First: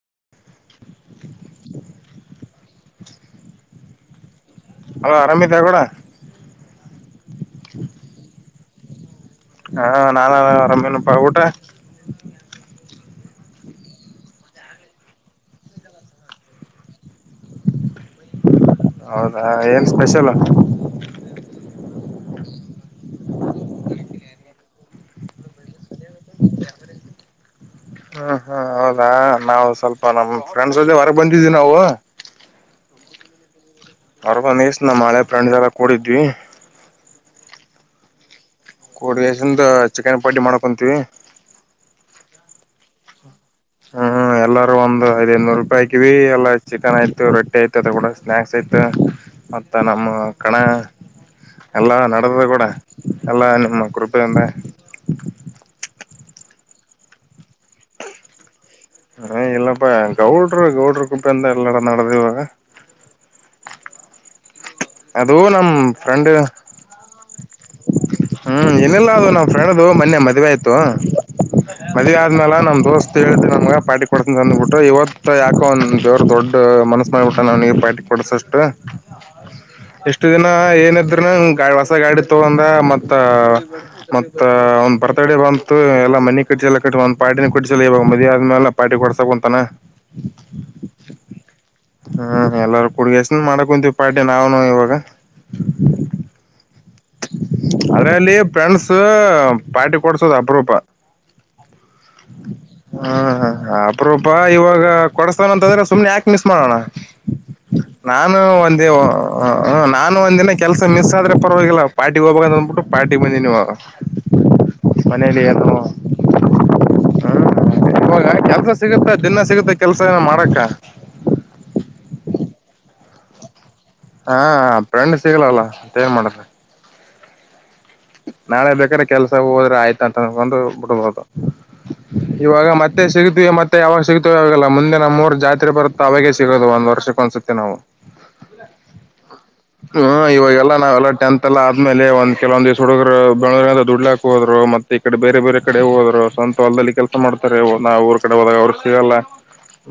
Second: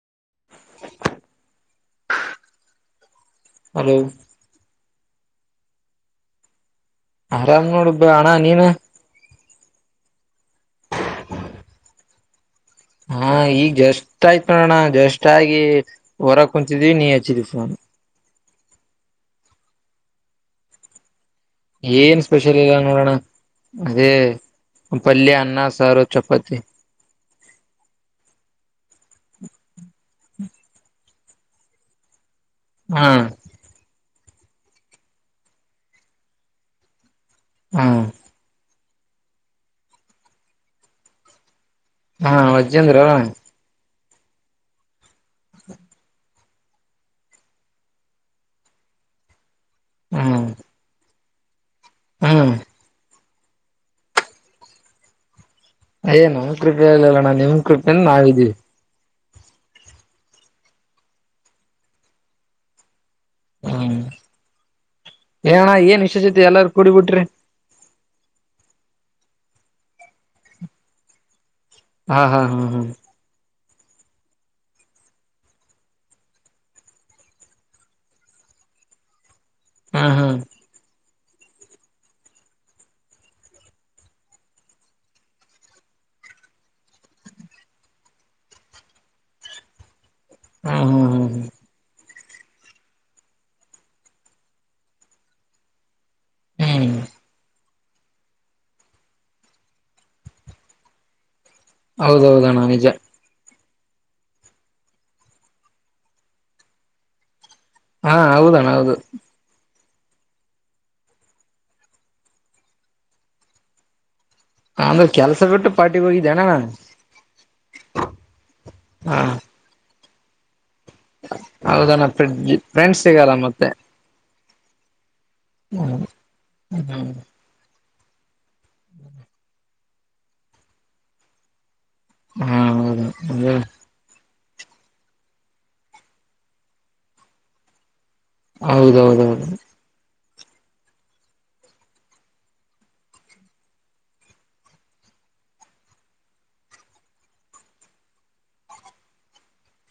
[inaudible] [unintelligible] hello hello ಆರಾಮಿದ್ಯ ಗೌಡ ಆರಾಮ್ ನೋಡುಬ್ಬ ಅಣ್ಣ ನೀನು ಹಾ ನಾನ ಅರಾಮಿನಪ್ಪಾ ಊಟ ಹಾ ಈಗ್ ಜಸ್ಟ್ ಆಯ್ತ್ ನೋಡೋಣ ಜಸ್ಟ್ ಆಗಿ ಹೊರಗ ಕುಂತಿದ್ವಿ ನೀ ಹಚ್ಚಿದ್ವಿ ಫೋನ್ ಹೌದಾ ಏನ್ ಸ್ಪೆಷಲ್ ಏನ್ ಸ್ಪೆಷಲ್ ಇಲ್ಲ ನೋಡಣ ಅದೇ ಪಲ್ಯ ಅನ್ನ ಸಾರು ಚಪಾತಿ [inaudible] [unintelligible] ಹ್ಮ್ ಹ್ಮ್ ಹೌದಾ ನಾವು ಸ್ವಲ್ಪ ನಮ್ ಫ್ರೆಂಡ್ಸ್ ಜೊತೆ ಹೊರಗ ಬಂದಿದ್ವಿ ನಾವು ಹ್ಮ ಹೋರಗ ಬಂದೆಸಿ ನಮ್ಮ ಹಳೆ ಪ್ರಂಡದೆಲ್ಲ ಕೂಡಿದ್ವಿ ಹ್ಮ ಕೋಡ ದಸಂದ ಚಿಕನ್ ಪಾರ್ಟಿ ಮಾಡ್ಕೊಂತೀವಿ ಹಾ ವಜ್ಜೇಂದ್ರಲ್ಲ ಹ ಎಲ್ಲಾರ ಒಂದು ಐದ ಐನೂರು ರೂಪಾಯಿ ಹಾಕಿವಿ ಎಲ್ಲ ಚಿಕನ್ ಆಯ್ತ ರೊಟ್ಟಿ ಆಯತು ಅದು ಕೂಡ ಸ್ನಾಕ್ಸ್ ಯಾತ ಮತ್ತ ನಮ್ಮ ಹ್ಮ್ ಕಣ ಎಲ್ಲ ನಡೆದದ ಹ್ಮ್ ಗೌಡ ಎಲ್ಲ ನಿಮ್ಮ ಕೃಪೆ ಇಂದ ಅಯ್ ನಮ್ ಕೃಪೆಲ್ಲಣ್ಣ ನಿಮ್ ಕೃಪೆಯಿಂದ ನಾವ ಇದ್ದೀವಿ ಹ ಇಲ್ಲಪ್ಪ ಗೌಡರು ಗೌಡ್ರ ಕೃಪ್ಪಿಂದ ಎಲ್ಲರ ನಡೆದವ ಹ್ಮ್ ನಮ್ ಏನಣ್ಣ ಏನ್ ಫ್ರೆಂಡ್ ವಿಶೇಸತಿ ಎಲ್ಲಾರು ಕೊಡಿಬಿಟ್ರಿ ಹ್ಮ್ ಏನಿಲ್ಲ ಅದು ನಮ್ಮ ಫ್ರೆಂಡದು ಮೊನ್ನೆ ಮದ್ವೆೆ ಆಯ್ತು ಮಳ ಹಾ ಹಾ ಆದ್ಮೇಲ ಹಾ ನಮ್ ಹಾ ದೋಸ್ತ್ ಹೇಳ್ದ ನಮ್ಗ ಪಾರ್ಟಿ ಕೊಡಸ ಅಂದ್ಬಿಟ್ಟು ಇವತ್ತು ಯಾಕೋ ಒಂದ ದೇವ್ರ ದೊಡ್ಡ ಮನಸ್ಸ ಮಾಡಿಬಿಟ್ಟ ನನಿಗೆ ಪಾರ್ಟಿ ಕೊಡಸಷ್ಟು ಹಾ ಎಷ್ಟು ಹಾ ದಿನ ಏನಿದ್ರೆ ಹೊಸ ಗಾಡಿ ತಗೊಂಡ ಮತ್ತ ಮತ್ತ ಅವನ್ ಬರ್ತಡ ಬಂತು ಎಲ್ಲ ಮನಿ ಕಟ್ಟಿಸಲ್ಲ ಕಟ್ಟ ಒಂದ ಪಾರ್ಟಿನ ಕುಟ್ಟಿಸಲ್ಲ ಇವಾಗ ಮದ ಆದ್ಮೇಲೆ ಪಾರ್ಟಿ ಕೊಡ್ಸಕ್ ಅಂತಾನ ಹ್ಮ್ ಹ್ಮ್ ಎಲ್ಲಾರ ಕುಡ್ಗಷ್ಟನ ಮಾಡ ಕುಂತೀವಿ ಪಾರ್ಟಿ ನಾವನು ಇವಾಗ ಹ ಅದ್ರಲ್ಲಿ ಫ್ರೆಂಡ್ಸ್ ಪಾರ್ಟಿ ಕೊಡ್ಸೋದ ಅಪರೂಪ ಹೌದೌದಣ್ಣ ನಿಜ ಅಪರೊಪಾ ಇವಾಗ ಕೊಡಸ್ತಾನಂತಂದ್ರೆ ಸುಮ್ನೆ ಯಾಕೆ ಮಿಸ್ ಮಾಡೋಣ ಹಾ ನಾನು ಹೌದಣ್ಣ ಒಂದೇ ಹೌದು ಹ ನಾನು ಒಂದ ದಿನ ಕೆಲಸ ಮಿಸ್ ಆದ್ರೆ ಪರವಾಗಿಲ್ಲ ಪಾರ್ಟಿಗೆ ಹೋಗ್ಬೇಕಂತ ಅಂದ್ಬಿಟ್ಟು ಪಾರ್ಟಿ ಬಂದಿನಿ ಇವಾಗ ಅಂದ್ರೆ [inaudible] ಕೆಲ್ಸ ಬಿಟ್ಟು ಪಾರ್ಟಿಗೆ ಹೋಗಿದ್ದೇಣ್ಣ ಇವಾಗ ಕೆಲ್ಸ ಸಿಗುತ್ತಾ ದಿನ ಸಿಗುತ್ತಾ ಕೆಲ್ಸ ಏನ ಮಾಡಕ್ಕ ಹೌದನ್ನ ಫ್ರೆಂಡ್ಸ್ ಸಿಗಲ್ಲ ಮತ್ತೆ ಹಾ ಫ್ರೆಂಡ್ಸ್ ಸಿಗ್ಲಲ್ಲ ಮತ್ತ ಹ್ಮ ಏನ್ ಮಾಡಿದಿ ಹ್ಮ್ ನಾಳೆ ಬೇಕಾದ್ರೆ ಕೆಲ್ಸ ಹೋದ್ರೆ ಆಯ್ತಂತ ಅನ್ಕೊಂಡು ಬಿಡ್ಬಹದು ಹಾ ಇವಾಗ ಮತ್ತೆ ಸಿಗತವಿ ಹೌದು ಅ ಮತ್ತೆ ಯಾವಾಗ ಸಿಗತ ಅವಲ್ಲ ಮುಂದೆ ನಮ್ಮೂಊರು ಜಾತ್ರೆ ಬರುತ್ತ ಅವಾಗೇ ಸಿಗೋದು ಒಂದ ವರ್ಷಕ್ಕೆ ಅನ್ಸುತ್ತೆ ನಾವು ಹೌದೌದೌದು ಇವಾಗಲ್ಲ ನಾವೆಲ್ಲ ಟೆಂತ್ ಅಲ್ಲ ಆದ್ಮೇಲೆ ಒಂದ ಕೆಲವೊಂದ ದಿವ ಹುಡುಗರು ಬೆಳರಿಂದ ಡ್ಲಾ ಹೋರು ಮತ್ತೆ ಈ ಕಡೆ ಬೇರೆ ಬೇರೆ ಕಡೆ ಹೋದ್ರುವಂತ ಸಂತ ಹೊಲದಲಿ ಕೆಲಸ ಮಾಡ್ತಾರೆ ನಾವವು ಊರ್ ಕಡೆ ಹೋದಾಗ ಅವರು ಸಿಗಲ್ಲ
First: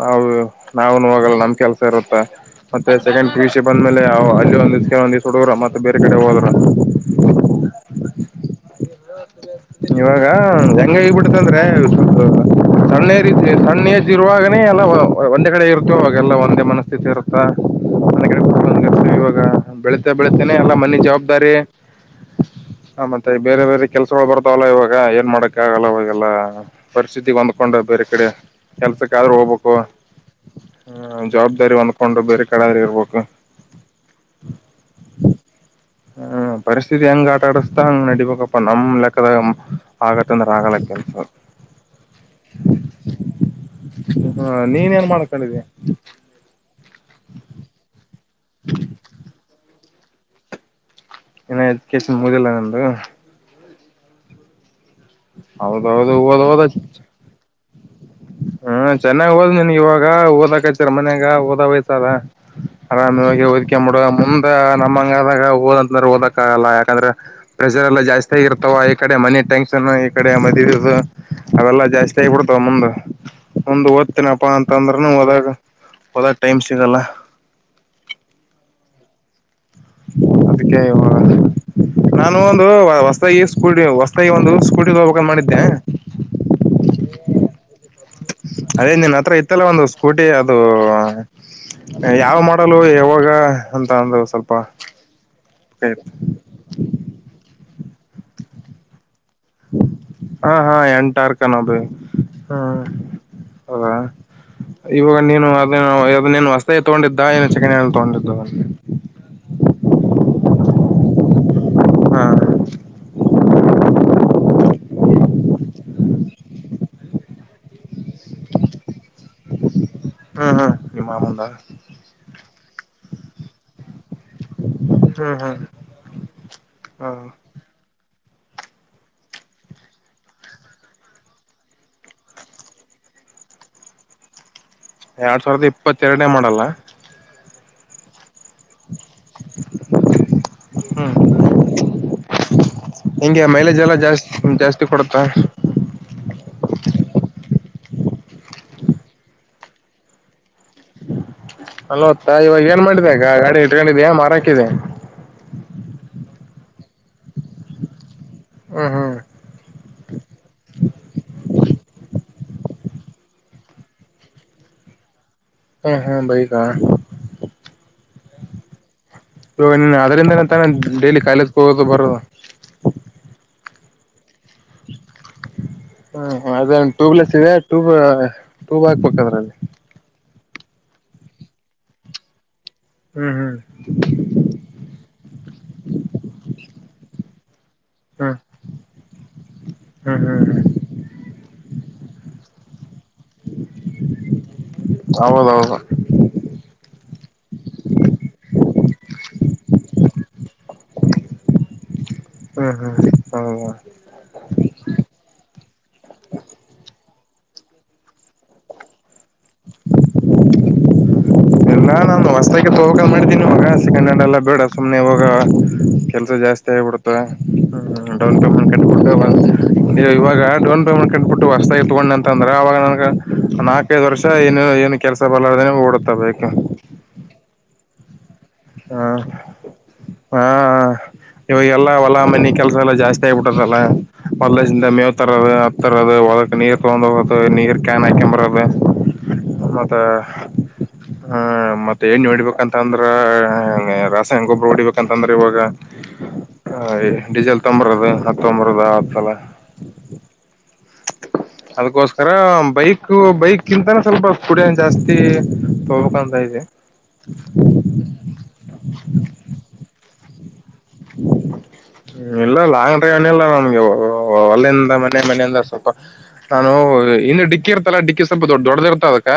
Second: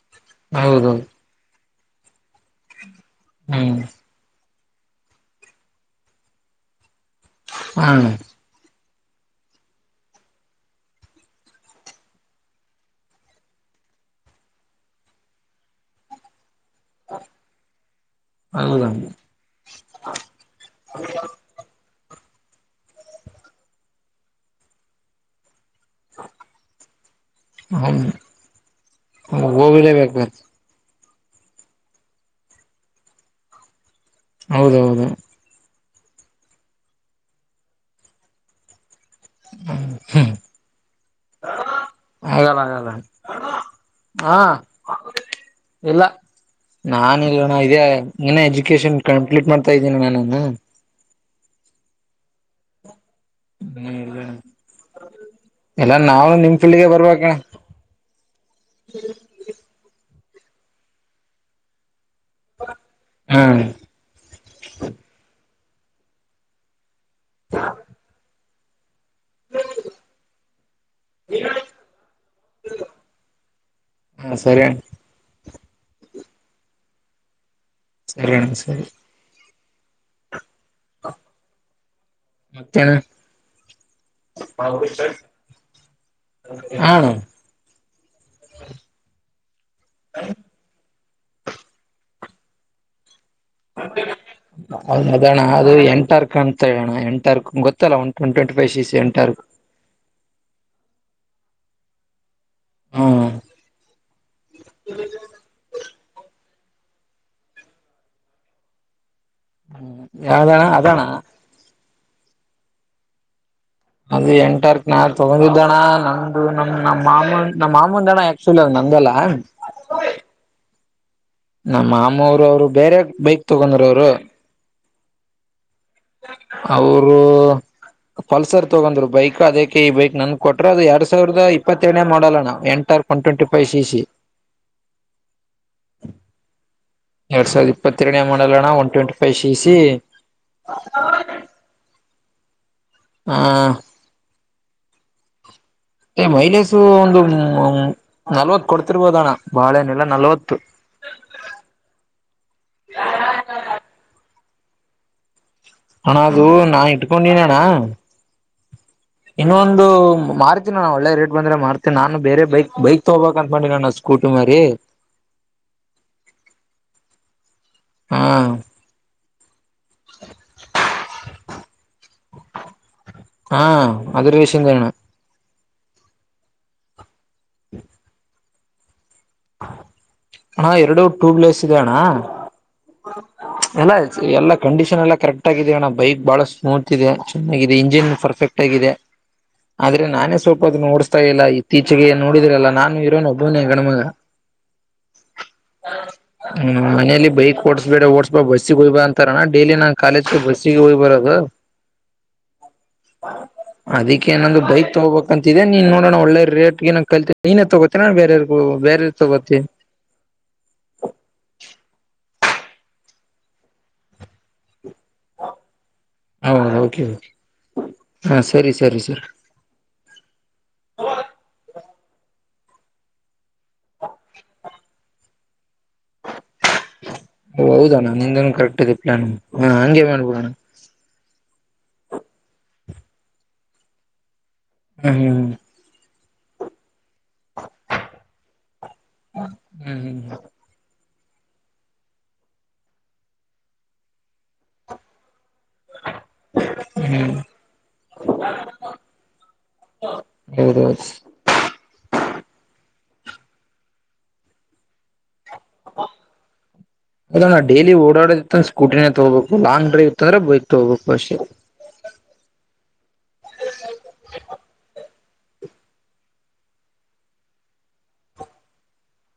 ನಾವು ಹೌದೌದು ನಾವ್ನು ಹೋಗಲ್ಲ ನಮ್ ಕೆಲ್ಸ ಇರುತ್ತ ಮತ್ತೆ ಸೆಕೆಂಡ್ ಪಿಯುಸಿ ಹ್ಮ್ ಬಂದ್ಮೇಲೆ ಅಲ್ಲಿ ಹುಡುಗ್ರ ಮತ್ತೆ ಬೇರೆ ಕಡೆ ಹೋಗಲ್ರ ಹಾ ಇವಾಗ ಹೆಂಗ ಹಬಿಡ್ತಂದ್ರೆ ಸಣ್ಣತಿ ಸಣ್ಣಸ ಇರುವಾಗನೇ ಎಲ್ಲ ಒಂದೇ ಕಡೆ ಇರುತ್ತೋ ಅವಾಗೆಲ್ಲ ಒಂದೇ ಮನಸ್ಥಿತಿ ಇರುತ್ತಾ ಹೌದ ಮನೆ ಇವಾಗ ಬೆಳಿತ ಬೆಳತೇನೆ ಎಲ್ಲ ಮನೆ ಜವಾಬ್ದಾರಿ ಹ ಮತ್ತೆ ಬೇರೆ ಬೇರೆ ಕೆಲ್ಸಗಳು ಬರ್ತಾವಲ್ಲ ಇವಾಗ ಏನ್ ಮಾಡಕ್ ಈಾಗಲ್ಲ ಅವಾಗಲ್ಲ ಪರಿಸ್ಥಿತಿ ಹೊಂದ್ಕೊಂಡ ಬೇರೆ ಕಡೆ ಕೆಲ್ಸಕ್ಕ ಆದ್ರೂ ಹೋಗ್ಬೇಕು ಹ ಹ್ಮ ಜವಾಬ್ದಾರಿ ಹೊಂದ್ಕೊಂಡು ಬೇರೆ ಕಡೆಆದ್ರುವೆ ಇರ್ಬೇಕು ಹೌದೌದು ಹ್ಮ್ ಪರಿಸ್ಥಿತಿ ಹೆಂಗ ಆಟ ಆಡಿಸತಾ ಹಂಗ್ ನಡಡಿಬೇಕಪ್ಪ ನಮ್ ಲೆಕ್ಕ ದ ಆಗತ್ತಂದ್ರೆ ಆಗಲ್ಲ ಕೆಲಸ ಹಲ್ಲ ಅಲ್ಲ ಹಾ ನೀನ್ ಏನ್ ಮಾಡ್ಕೊಂಡಿದಿ ಇಲ್ಲ ನಾನ ಇಲ್ಣ ಇದೇ ನಾನ ಎಜುಕೇಶನ್ ಕಂಪ್ಲೀಟ್ ಮಾಡ್ತಾ ಇದ್ದೀನಿ ನಾನ ಇನ್ ಎಡಿಕೇಶನ್ ಮುುದಿಲ್ಲ ನಿಂದು ಹ್ಮ್ ಇಲ್ಲಣ ಹೌದೌದು ಹದ ಹದ ಫೀಲ್ಡ್ಗೆ ಬರ್ಬೇಕಣ ಹ್ಮ ಚೆನ್ನಾಗ್ ಹೋದ ನನ್ಗೆ ಇವಾಗ ಆ ಓದಕಚ್ಚರ ಮನ್ಯಾಗ ಓದ ವಯ್ಸದ ಹಾ ಆರಾಮವಾಗಿ ಓದ್ಕೆ ಮಾಡಡುವ ಮುಂದ ನಮ್ಮಂಗಾದಾಗ ಓದಂತಂದ್ರೆ ಓದಕ್ಕ ಆಗಲ್ಲ ಯಾಕಂದ್ರೆ ಪ್ರೆಸರ್ ಎಲ್ಲ ಜಾಸ್ತಿ ಆಗಿರ್ತಾವ ಈ ಕಡೆ ಮನೆ ಟ್ಯಾಂಕ್ ಈ ಕಡೆ ಮದುವ ಅವೆಲ್ಲಾ ಜಾಸ್ತಿ ಆಗಿಬಡ್ತಾವ ಮುಂದ ಒಂದ್ ಹ ಓದ್ತನಪ್ಪಾ ಸರಿ ಅಣ್ಣ ಅಂತಂದ್ರನು ಹೋದಾಗ ಹದಾಗ ಟೈಮ್ ಸಿಗಲ್ಲ ಸರಿಣ್ಣ ಸರಿ ಅದಕ್ಕೆ ನಾನು ಒಂದು ಮತ್ತೇಣ ಹೊಸತಾಗಿ ಸ್ಕೂಟಿ ಹೊಸ್ತಾಗಿ ಒಂದು ಸ್ಕೂಟಿ ಹೋಗ್ಬೇಕ ಮಾಡಿದ್ದೆ ಹಾ ಅದೇ ನಿನ್ ಹತ್ರ ಇತ್ತಲ್ಲ ಒಂದು ಸ್ಕೂಟಿ ಅದು ಯಾವ ಮಾಡಲು ಯಾವಾಗ ಅಂತ ಅಂದು ಸ್ವಲ್ಪ ಹೌದ ಅದಣ ಅದು ಎಂಟಾರ್ಕ ಅಂತ ಹೇಳೋಣ ಎಂಟಾರ್ಕ ಗೊತ್ತ [inaudible] ಹಾ ಹಾ ಎಟಾರ್ಕಾನ ಅದು ಹ್ಮ್ ಅೌದಾ ಇವಾಗ ನೀನು ಅದೇ ನೀನು ಹೊಸ್ತೆ ತಗೊಂಡಿದ್ದ ನು ಚೆ ತಗೊಂಡಿದ್ದ ಹ್ಮ ಯಾವ್ದಣ್ಣ ಅದಣ ಹಾ ಅದ ಎಂಟಾರ್ಕ್ ನ ತೊಗೊಂಡ ದಣ ನಮ್ದು ನಮ್ ನಮ್ಮ ಮಾನ್ ನಮ್ ಮಾಮೂನ್ ದಣ ಆಕ್ಚುಲ್ ಅ ನ ನಂದಳ ಹಾ ಹಾ ನಮ್ಮ ಮಾಮೂರು ಅವ್ರು ಬೇರೆ ಬೈಕ್ ತಗೊಂಡರು ಅವ್ರು ಹ್ಮ್ ಹ್ಮ್ ಹ ಅವರು ಪಲ್ಸರ್ ತೊಗಂದ್ರು ಬೈಕ್ ಅದಕ್ಕೆ ಈ ಬೈಕ್ ನನ್ ಕೊಟ್ರರು ಅದು ಎರಡ್ ಸಾವಿರದ ಇಪ್ಪತ್ತೇಳಏನೇ ಮಾಡೋಲ್ಲ ನಾ ಎಂಟ ಒನ್ ಟ್ವೆಂಟಿ ೈವ್ ಸಿ ಎರಡ್ ಸಾವಿರದ ಇಪ್ಪತ್ತೆರಡನೇ ಮಾಡಲ್ಲ ಎರಡ್ ಸಾವಿರದ ಇಪ್ಪತ್ತೆರಡನ ಮಾಡಲಣ one twenty five C C ಹ್ಮ್ ಹಿಂಗೆ ಆ ಮೈಲೇಜ್ ಎಲ್ಲಾ ಜಾಸ್ತಿ ಜಾಸ್ತಿ ಕೊಡುತ್ತಾ ಮೈಲೇಶು ಒಂದು ನಲ್ವತ್ ಕೊಡ್ತಿರ್ಬೋದಣ್ಣ ಬಾಳೆನೆೆಲ್ಲ ನಲ್ವತ್ ಅಲ ಹೊತ್ತ ಇವಾಗ ಏನ್ ಮಾಡಿದೆ ಅಗ ಗಾಡಿ ಇಟ್ಕೊಂಡಿದ ಮಾರಾಕಿದೆ ಹಣದು ನಾ ಇಟ್ಕೊಂಡನಣ್ಣ ಹ್ಮ್ ಹ್ಮ್ ಇನ್ನೊಂದು ಮಾರ್ತೀನಿ ನಾನು ಒಳ್ಳೆ ರೇಟ್ ಬಂದ್ರೆ ಮಾರ್ತೀನಿ ನಾನು ಬೇರೆ ಬೈಕ್ ಬೈಕ್ ತಗೋಬಬೇಕಕ್ ಅಂದತ್ಕೊಂಡಿ ನನ್ ಸ್ಕೂಟಿ ಮರಿ ಹ್ಮ ಹಾ ಬೈಗ ಹಾ ಇವಾಗ ನೀನು ಅದರಿಂದ ತಾನ ಡೈಲಿ ಕಾಯಿೇಜ ಹೋಗೋದು ಬರದು ಹಾ ಅದರ ವಿಷಯಂ ಕಣ ಹ್ಮ ಅದ ಟ್ಯೂಬ್ ಲೆಸ್ ಇದೆ ಟ್ಯೂಬ್ ಟ್ಯೂಬ್ ಹಾಕ್ಬೇಕ ಅದ್ರಲ್ಲಿ ಹಾ ಎರಡು ಟೂಬ್ಲೇಸ್ ಇದೆ ಅಣ್ಣ ಹ್ಮ್ ಹ್ಮ್ ಎಲ್ಲ ಎಲ್ಲ ಕಂಡೀಷನ್ ಎಲ್ಲಾ ಕರೆಕ್ಟ್ ಆಗಿದ ಅಣ್ಣ ಬೈಕ್ ಬಾಳ ಸ್ಮೂತ್ ಇದೆ ಚೆನ್ನ ಇಂಜಿನ್ ಹ್ಮ್ ಪರ್ಫೆಕ್ಟ್ ಆಗಿದೆ ಆದ್ರೆ ಹ್ಮ್ ನಾನೇ ಹ್ಮ್ ಸ್ವಲ್ಪ ಅದು ಹ್ಮ್ ನೋಡಸ್ತಾ ಇಲ್ಲ ಇೀಚೆಗೆ ನೋಡಿದ್ರಲ್ಲ ನಾನು ಇರೋ ನ ಒಬ್ಬನೇ ಗಣಮಗ ಹೌದೌದು ಹ್ಮ್ ಮನೇಲಿ ಬೈಕ್ ಓಡಸ್ಬೇಡ ಓಡಸ್ಬೇ ಬಸ್ಸಿಗೆ ಹಯ್ೇ ಅಂತಾರ ಡೇಲಿ ನನ್ ಕಾಲೇಜ್ ಬಸ್ಸಿಗೆ ಹೋಗಯ್ ಬರೋದು ಹ್ಮ್ ಹ್ಮ್ ಹೌದಾ ಅದಕ್ಕೆೇಏನೊಂದು ಬೈಕ್ ತಗೋಬೇಕಂತ ಇೇ ನೀನ್ ನೋಡೋಣ ಒಳ್ಳೆ ರೇಟ್ಗೆ ನ ಕಲ್ನೇ ತಗೋತೀ ಬೇರೆ ಬೇ ಸ ಬಿ ಎಲ್ಲಾ ನಾನು ಹೊಸ್ತಕ್ಕೆ ತಗಕೊಂಡ್ ಮಾಡಿದೀನಿ ಮಗ ಹಸಿ ಕನ್ನಡಲ್ಲ ಬಿೇಡ ಸುಮ್ಮನೆ ಹೋಗ ಕೆಲಸ ಜಾಸ್ತಿ ಹೌದ ಓಕೆ ಆಗಿಬಿಡುತ್ತೆ ಹಾ ಡೌನ್ ಪೇಮೆಂಟ್ ಸರಿ ಸರಿ ಕಟ್ಬಿಟ್ಟು ಸರಿ ಬಂದು ನೀವು ಇಾಗ ಡೌನ್ ಪೇಮೆಟ್ಬಿಟ್ಟು ವಸತ ಇ ತಗೊಂಡ ಅಂತ ಅಂದ್ರೆ ಆಾಗ ನನ ನಾಲ್ಕೈದು ವರ್ಷ ಏನು ಏನು ಕೆಲಸ ಬರ್ಾರ್ದ ಓಡುತ್ತ ಹೌದಾನ ನಿಂದನ್ ಕರೆಕ್ ಇ ಹಾ ಪಲಾನ ಹ ಹಂಗಗೆ ಮಾಡ್ಬಣ ಇವಾಗೆಲ್ಲ ಹೊಲ ಮನಿ ಕೆಲಸ ಎಲ್ಲ ಜಾಸ್ತಿ ಆಗಿಬಿಟ್ಟದಲ್ಲ ಹೊಲಸಿಂದ ಮೇವ್ ಹ್ಮ್ ಹ್ಮ್ ತರೋದು ಹತ್ತ ತರೋದು ಹೊ ನೀರ್ ತಗೊಂಡ ಹೋಗ ನೀರ್ ಕ್ಯಾನ್ ಹಾಕಂಬರದೆ ಮತ್ತೆ ಹ್ಮ್ ಹ ಮತ್ತ ಏನ್ ನಡ್ಬೇಕಂತ ಅಂದ್ರ ರಾಸಾಯನ ಗೊಬ್ಬ್ರ ಹೊಡಿಬೇಕಂತಂದ್ರ ಇವಾಗ ಹ್ಮ್ ಹ್ಮ್ ಡೀಸೆಲ್ ತಂಬರದು ಹತ್ ತೊಂಬರದ ಆ ಸಲ ಹ ಅದಕ್ಕೋಸ್ಕರ ಬೈಕ್ ಬೈಕ್ಿಂತಾನ ಸ್ವಲ್ಪ ಕುಡಂ ಜಾಸ್ತಿ ತಗೋಕಂತ ಇದೆ ಅದ ನಾ ಡೈಲಿ ಓಡಾಡದ ಸ್ಕೂಟಿನೇ ತಗೋಬೇಕು ಲಾಂಗ್ ಡೈವ್ ಅಂದೆ ಬಯ ಇಲ್ಲ ಲಾಂಗ್ ಡ್ರೈವ್ನಲ್ಲ ನಮ್ಗೆ ಹೊಲ್ಲಿಂದ ಮ ಮನೆ ಮನೆಯ ಅಂದ್ರ ಸ್ವಲ್ಪ ನಾನು ಇಂದು ಡಿಕ್ಕಿ ಇರ್ತಲ್ಲಾ ಡಿಕ್ಕಿ ಸ್ವಲ್ಪ ದೊಡ್ಡ ದೊಡ್ಡ್ದ ಇರ್ತ ಅದಕ್ಕ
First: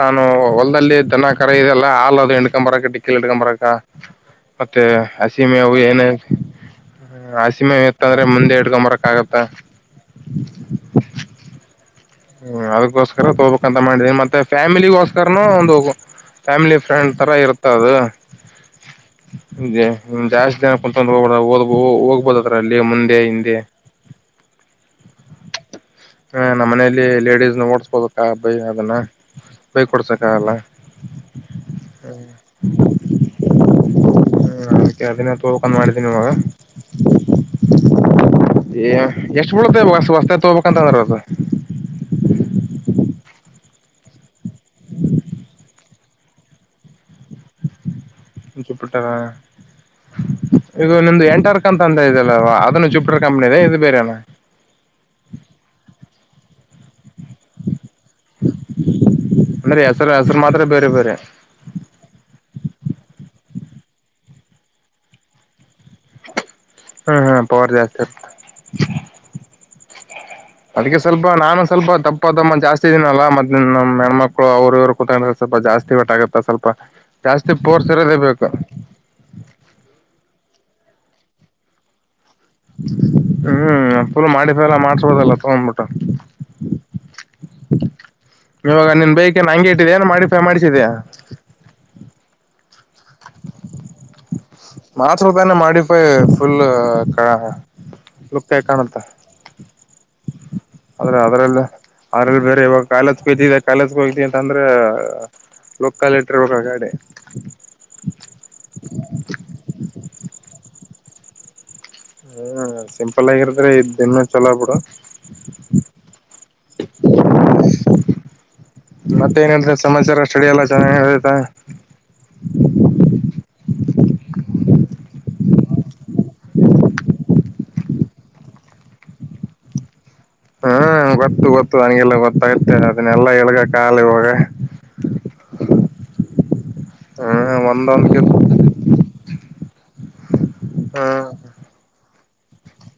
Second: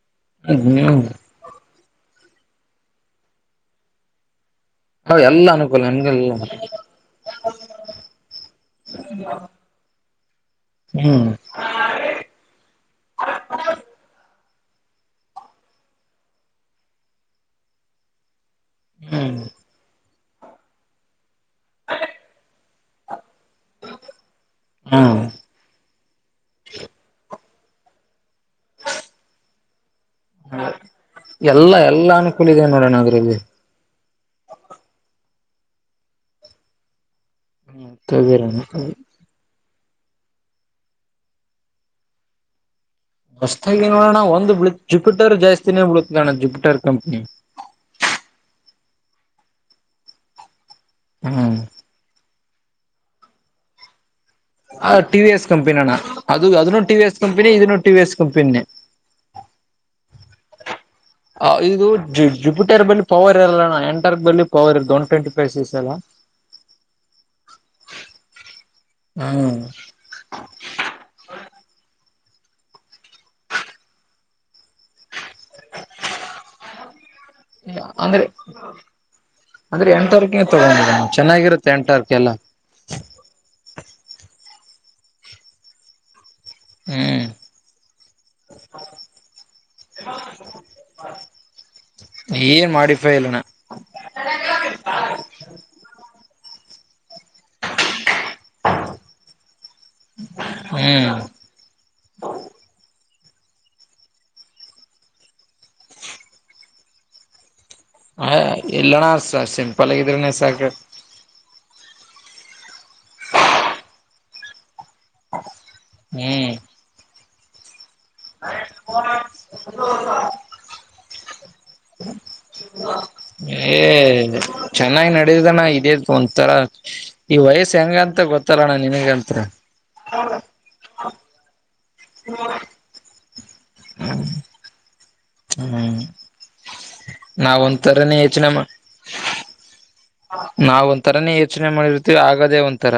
ನಾನು ಹ್ಮ್ ಹೊಲ್ದಲ್ಲಿ ಹ್ಮ್ ದನ್ನ ಕರ ಇದೆಲ್ಲಾ ಹಾ ಅದು ಇಿಡ್ಕೊಂಬರಕ ಡಿಕ್ಕಿಲ್ ಹಿಡ್ಕೊಂಬರಕ ಮತ್ತೆ ಹ ಎಲ್ಲ ಸೀಮೆ ಅವು ಅನುಕೂಲ ಏನ ನನ್ಗೆಲ್ಲ ಆಸೀಮೆ ಇತ್ತ ಅಂದ್ರೆ ಮುಂದೆ ಇಡ್ಕೊ ಬರಕ್ ಆಗತ್ತ ಹ್ಮ್ ಹ್ಮ್ ಅದಕ್ಕೋಸ್ಕರ ತಗೋ್ಬೇಕಕ್ಂತ ಮಾಡಿದೀನಿ ಮತ್ತೆ ಫ್ಯಾಮಿಲಿಗೋಸ್ಕರನ ಒಂದು ಫ್ಯಾಮಿಲಿ ಫ್ರೆಂಡ್ ಥರ ಇರ್ತದು ಹ್ಮ್ ೇ ಜಾಸ್ತಿ ಜನ ಕು ಹೋಗಬಬ ಹೋಗ್ಬೋದತ್ರ ಅಲ್ಲಿ ಮುಂದೆ ಹಿಂದ ಹ್ಮ್ ಹ ನಮ್ಮನ ಲೇಡೀಸ್ ನ ಓಡಸ್ಬೋದ ಬೈ ಅದನ್ನ ಬೈ ಕೊಡ್ಸಕ್ ಹ ಎಲ್ಲಾ ಎಲ್ಲಾ ಅನುಕೂಲ ಇದೆ ನೋಡೋಣಗರಲ್ಲಿ ಹ್ಮದದನ್ನ ತೋಕೊೊಂಡ ಮಾಡಿದ್ದೀನಿ ಮ ಹ್ಮ ಕದಿರಾನ ಏ ಎಷ್ಟು ಬಳತ ಇವಾಗ ಸ್ ಹೊಸ್ತೆ ತೋಬೇಕಂತ ಅಂದ್ರದು ಹೊಸ್ತಾಗಿ ನೋಡೋಣ ಒಂದುಳ ಜುಪಿಟರ್ ಜಾಸ್ತಿನೇ ಬಿಳತೋಣ ಜುಪಿಟರ್ ಕಂಪ್ನಿ ಚಿಪಿಟ್ಟಾರ ಈಗ ನಿಮ್ದು ಹ್ಮ್ ಎಂಟರ್ಕ್ ಅಂತ ಅಂದ ಇದ ಅದನ್ನು ಚೂಪ್ಟರ್ ಕಂಪ್ನಿ ಇದುೇಣ ಅ ಟಿ ಎಸ್ ಕಂಪನಿ ಅಣ್ಣ ಅದು ಅದನ್ನು ಟಿ ಎಸ್ ಇದೂನು ಟಿವ್ಸ್ ಕಂಪನಿ ನೇ ಅಂದ್ರೆ ಹೆಸರು ಮಾತ್ರ ಬೇರೆ ಬೇರೆ ಆ ಇದು ಜುಪಿಟರ್ ಬಲ್ಲಿ ಪವರ್ ಇರಲ್ಲಣ್ಣ ಎಂಟರ್ ಬ ಪವರ್ ಇರ ಒನ್ ಟ್ವೆಂಟಿ ಪೈ ಹ್ಮ್ ಹಾ್ ಪವರ್ ಜಾಸ್ತಿ ಹ್ಮ್ ಅದಕ್ಕೆ ಸ್ವಲ್ಪ ನಾನು ಸ್ವಲ್ಪ ತಪ್ಪ ಪ್ಪ ತಮ್ಮ ಜಾಸ್ತಿ ಇದಿನನಲ್ಲ ಮತ್ತೆ ನಮ್ಮ ಹೆಣ್ಮಕ್ಳು ಅವರು ಇವರು ಕೂತ ಸ್ವಲ್ಪ ಜಾಸ್ತಿ ಒಟ್ಟಾಗುತ್ತ ಸ್ವಲ್ಪ ಜಾಸ್ತಿ ಪೋರ್ಸರದೇ ಅಂದ್ರೆ ಬೇಕು ಅಂದ್ರೆ ಎಂಟ ತಾರಕಿನ ತಗೊಂಡ ಚೆನ್ನಾಗಿರುತ್ತೆ ಎಂಟ ತಾರಕ ಎಲ್ಲ ಹ್ಮ್ ಫುಲ್ ಮಾಡಿಫಲ್ಲ ಮಾಡ್ಸಬೋದಲ್ಲ ತಗೊಂಡ್ಬಿಟ್ಟು ಹ್ಮ್ ಇವಾಗ ನಿನ್ ಬೈಕನ್ ಹಂಗಗೆ ಇಟ್ಟಿದೆ ಏನ ಮೋಡಿಫ್ಯ್ ಮಾಡಿಸಿದಯ ಡಿಫೈನ ಮಾತ್ ಸ್ವಲ್ಪ ಏನ ಮಾಡಿಪೈ ಫುಲ್ ಹ ಹ ಲುಪ್ತಾಯ ಕಾಣಂತ ಹ್ಮ್ ಆದ್ರೆ ಅದ್ರಲ್ಲ ಅದ್ರಲ್ಲಿ ಬೇರೆ ಇವಾಗ ಕಾಯಲೆ ಬಿದೆ ಕಾಲೇಜಗೆ ಹೋಗತಿ ಅಂತ ಅಂದ್ರ ಲೊಕಾಲಿಟ್ರ ಹೋಗ ಗಾಡಿ ಹ ಇಲ್ಲಣಸ ಸಿಂಪಲ್ ಆಗಿದ್ರನೆ ಸಾಕ ಹ್ಮ್ ಸಿಂಪಲ್ ಆಗಿರದ್ರೆ ಇದ ಇನ್ನು ಚಲೋ ಬಿಡು ಹ್ಮ್ ಹ ಮತ್ತೆ ಏನ್ ಹೇಳ್ತ ಸಮಾಚಾರ ಸ್ಟಡಿ ಎಲ್ಲ ಚೆನ್ನಾಗತ ಏ ಚೆನ್ನಾಗಿ್ ನಡದಾನ ಇದೇದ ಒಂಥರ ಈ ವಯಸ್ಸ ಹೆಂಗ ಅಂತ ಗೊತ್ತರೋಣ ನೀನ್ೇಗೆ ಹೇಳ್ತ ಹ್ಮ್ ಗೊತ್ತು ಗೊತ್ತು ನನಗೆಲ್ಲ ಗೊತ್ತಾಗರ್ತದೆ ಅದನ್ನಲ್ಲಾ ಎಳ್ಗ ಕಖಾಲಿ ಹಾಗ ಹ್ಮ್ ನಾವ ಹ್ಮ್ ಒಂದೊಂದ್ ಒಂಥರನ ಕೆ ಯಚನೆ ನಾವ ಹ್ಮ್ ಒಂಥರಾನೇ ಯೋಚನೆ ಮಾಡಿರ್ತೀವಿ ಆಗದೇ ಒಂಥರ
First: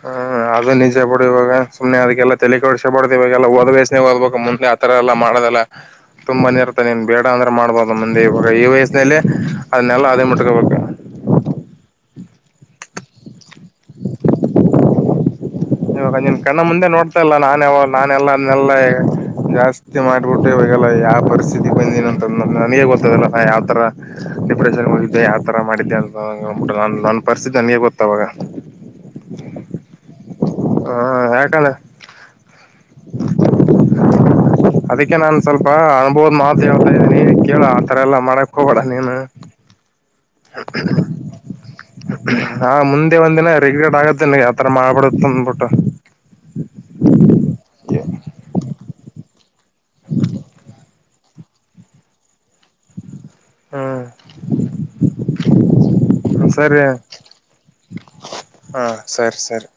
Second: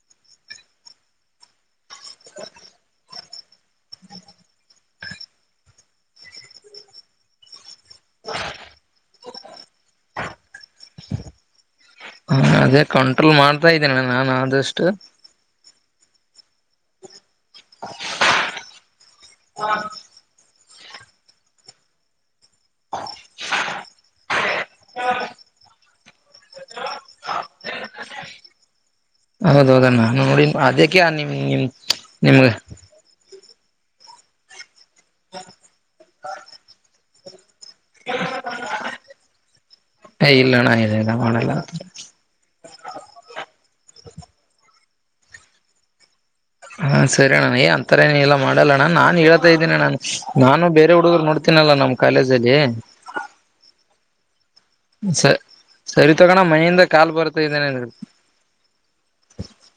ಹ್ಮ ಅದು ನಿಜೆ ಬಡ ಇವಾಗ ಸುಮ್ಮನೆ ಅದಕ್ಕೆಲ್ಲ ತೆ ಕೊಡಸಬಡ ಇವಾಗಲ್ಲಾಓದ್ೇನೆೇ ಓದ್ಬೇಕಕ್ ಮುಂದೆ ಆತರ ಎಲ್ಲ ಮಾಡೋದಲ್ಲ ತುಂಬನೇ ಇರುತ್ತ ನೀನ್ ಬೇಡ ಅಂದ್ರೆ ಮಾಡ್ಬೋದು ಮುಂದೆ ಇವಾಗ ಈ ವಯಸ್ಸಿನಲ್ಲಿ ಅದನ್ನೆಲ್ಲ ಅೇ ಮಟ್ಟಿಗೆ ಬಕ ಹಾ ಅದೇ ಕಂಟ್ರೋಲ್ ಮಾಡ್ತಾ ಇದ್ದೇನೆ ನಾನನ್ ಆದಷ್ಟು ಇವಾಗ ನಿನ್ ಕಣ್ಣ ಮುಂದೆ ನೋಡ್ತಾ ಇಲ್ಲ ನಾನ ನಾನೆಲ್ಲಾ ಅದನ್ನೆಲ್ಲ ಜಾಸ್ತಿ ಮಾಡ್ಬಿಟ್ಟು ಾಗಲ್ಲ ಯಾವ ಪರಿಸ್ಥಿತಿ ಬಂದಿನನಂತ ನನಗ ಗೊತ್ತದಲ್ಲ ಯಾವ್ರ ಡಿಪ್ರೆಷನ್ ಹೋಗಿದ್ದೆ ಯಾವತರ ಮಾಡಿದ್ದೆ ಅಂತಬ ಹೌದೌದಮ್ಮ ನ ನೋಡಿ ಅದಕ್ಕೆ ನಿಮ ನಿಮ ಯಾಕಂದ್ರೆ ನಿಮಗೆ ಅದಕ್ಕೆ ನಾನ್ ಸ್ವಲ್ಪ ಅನುಭೋದ್ ಮಾತು ಹೇಳ್ತಾ ಇದನಿ ಕೇಳ ಆತರ ಎಲ್ಲಾ ಮಾಡಕ್ ಹೋಗೋಡ ನೀನು ಇಲ್ಲಣ್ಣ ಇದೆಲ್ಲ ಮಾಡಲ್ಲ ಹಾ ಮುಂದೆ ಒಂದ್ಿನ ರರಿಗ್ಗಡ್ ಆಗುತ್ತೆಗೆ ಆತರ ಮಾಡ್ಬಡ [inaudible] ಹಾ ಸರಿ ಅಣ್ಣ ಅಂತರ ಏನ ಎಲ್ಲಾ ಮಾಡಲ್ಲ ನಾನನ್ ಹೇಳ್ತಾ ಇದ್ದೀನಿ ನಾನು ಬೇರೆ ಹುಡುಗರು ನೋಡ್ತೀನಲ್ಲ ನಮ್ ಕಾಲೇಜಲ್ಲಿ ಹ್ಮ್ ಸ ಸರಿ ತಗೋಣ ಸರಿ ಮನೆಯಿಂದ ಕಾಲ್ ಬರ್ತಾ ಇದ್ದೇನೆ ಹಾ ಸರಿ ಸರಿ